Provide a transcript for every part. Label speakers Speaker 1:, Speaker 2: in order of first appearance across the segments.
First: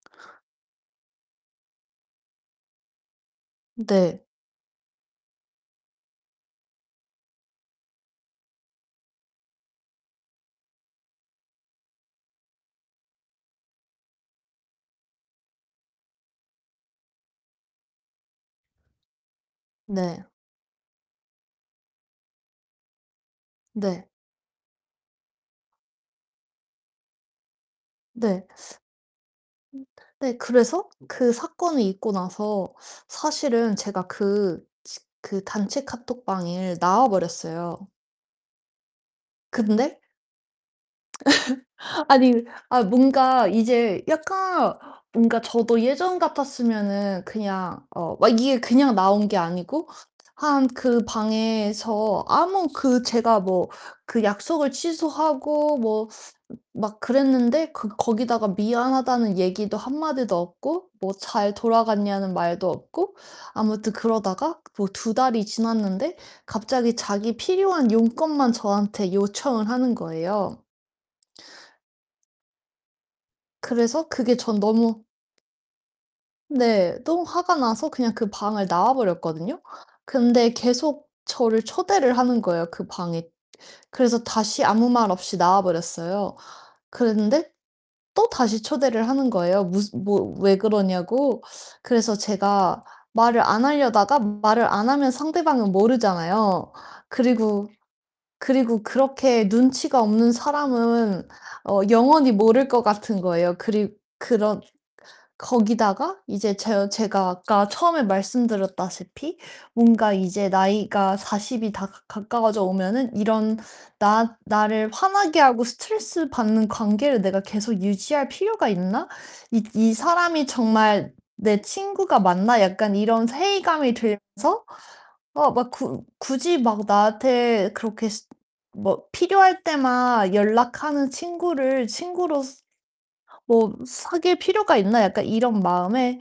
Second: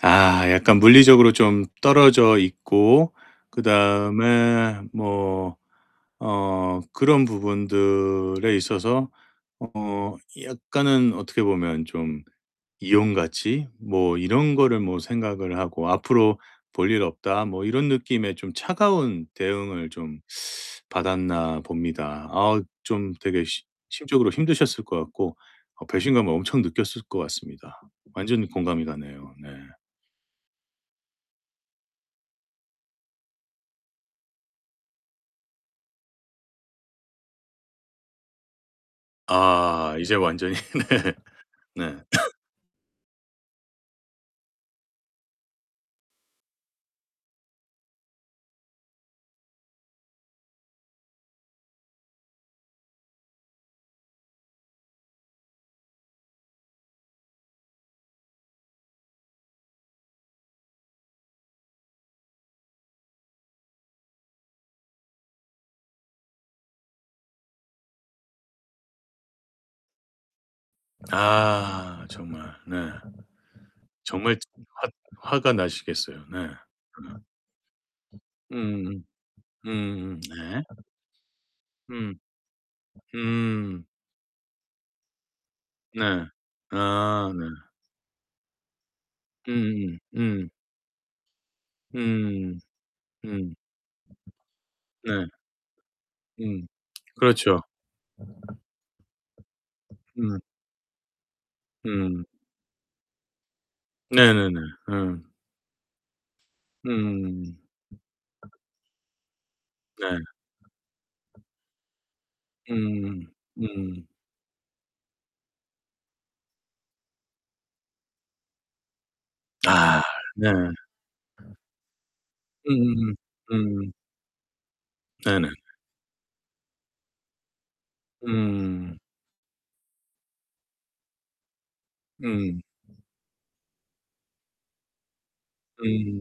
Speaker 1: 아 약간 물리적으로 좀 떨어져 있고
Speaker 2: 네.
Speaker 1: 그다음에 뭐 어 그런 부분들에 있어서 어 약간은 어떻게 보면 좀 이용 가치 뭐 이런 거를 뭐 생각을 하고 '앞으로 볼 일 없다.' 뭐 이런 느낌의 좀 차가운 대응을 좀
Speaker 2: 네.
Speaker 1: 받았나 봅니다. 아 좀 되게 심
Speaker 2: 네.
Speaker 1: 심적으로 힘드셨을 것 같고 어 배신감을 엄청 느꼈을 것 같습니다.
Speaker 2: 네.
Speaker 1: 완전히 공감이 가네요. 네.
Speaker 2: 음 네 그래서 그 사건이 있고 나서 사실은 제가 그-치 그 단체 카톡방을 나와 버렸어요.
Speaker 1: 아
Speaker 2: 근데
Speaker 1: 이제 완전히. 네. 네.
Speaker 2: 아니 아 뭔가 이제 약간 뭔가 저도 예전 같았으면은 그냥 어 막 이게 그냥 나온 게 아니고 한 그 방에서 아무 그 제가 뭐 그 약속을 취소하고 뭐 막 그랬는데 그 거기다가 "미안하다."는 얘기도 한마디도 없고 뭐 "잘 돌아갔냐?"는 말도 없고 아무튼 그러다가 뭐 2 달이 지났는데 갑자기 자기 필요한 용건만 저한테 요청을 하는 거예요.
Speaker 1: 아. 정말 네.
Speaker 2: 그래서 그게
Speaker 1: 정말 즈
Speaker 2: 전 너무
Speaker 1: 화 화가 나시겠어요. 네 으?
Speaker 2: 네. 너무 화가 나서 그냥 그 방을 나와
Speaker 1: 음
Speaker 2: 버렸거든요.
Speaker 1: 음음. 음음음.
Speaker 2: 근데
Speaker 1: 네.
Speaker 2: 계속 저를
Speaker 1: 음.
Speaker 2: 초대를 하는 거예요, 그 방에.
Speaker 1: 음.
Speaker 2: 그래서 다시 아무 말 없이 나와
Speaker 1: 네.
Speaker 2: 버렸어요.
Speaker 1: 아 네.
Speaker 2: 그랬는데 또 다시 초대를 하는 거예요.
Speaker 1: 음음
Speaker 2: 무슨 뭐
Speaker 1: 음.
Speaker 2: "왜 그러냐?"고. 그래서
Speaker 1: 음.
Speaker 2: 제가 말을
Speaker 1: 음.
Speaker 2: 안 하려다가 말을 안 하면
Speaker 1: 네.
Speaker 2: 상대방은
Speaker 1: 음.
Speaker 2: 모르잖아요.
Speaker 1: 그렇죠.
Speaker 2: 그리고 그리고 그렇게 눈치가 없는
Speaker 1: 음.
Speaker 2: 사람은 어
Speaker 1: 음.
Speaker 2: 영원히 모를 것 같은 거예요. 그리
Speaker 1: 네네네.
Speaker 2: 그런
Speaker 1: 음.
Speaker 2: 거기다가 이제 저의 제가
Speaker 1: 음.
Speaker 2: 아까 처음에 말씀드렸다시피 뭔가
Speaker 1: 네.
Speaker 2: '이제 나이가 40 이 다 가 가까워져 오면은
Speaker 1: 음.
Speaker 2: 이런
Speaker 1: 음.
Speaker 2: 나 '나를 화나게 하고 스트레스 받는 관계를 내가 계속 유지할 필요가 있나? 이 이
Speaker 1: 아
Speaker 2: 사람이
Speaker 1: 네.
Speaker 2: 정말 내 친구가 맞나?' 약간
Speaker 1: 음음
Speaker 2: 이런
Speaker 1: 음.
Speaker 2: 회의감이 들면서
Speaker 1: 네네.
Speaker 2: 아 막 굳 굳이 막 나한테 그렇게 스
Speaker 1: 음.
Speaker 2: 뭐 '필요할 때만 연락하는 친구를 친구로서
Speaker 1: 음.
Speaker 2: 뭐 사귈 필요가 있나?' 약간 이런
Speaker 1: 음.
Speaker 2: 마음에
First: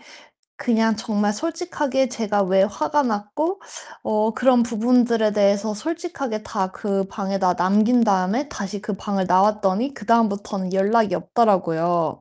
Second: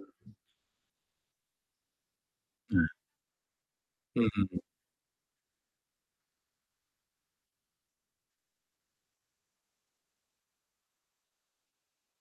Speaker 2: 그냥 정말 솔직하게 제가 왜
Speaker 1: 네.
Speaker 2: 화가 났고 어
Speaker 1: 음음음.
Speaker 2: 그런 부분들에 대해서 솔직하게 다 그 방에다 남긴 다음에 다시 그 방을 나왔더니 그다음부터는 연락이 없더라고요.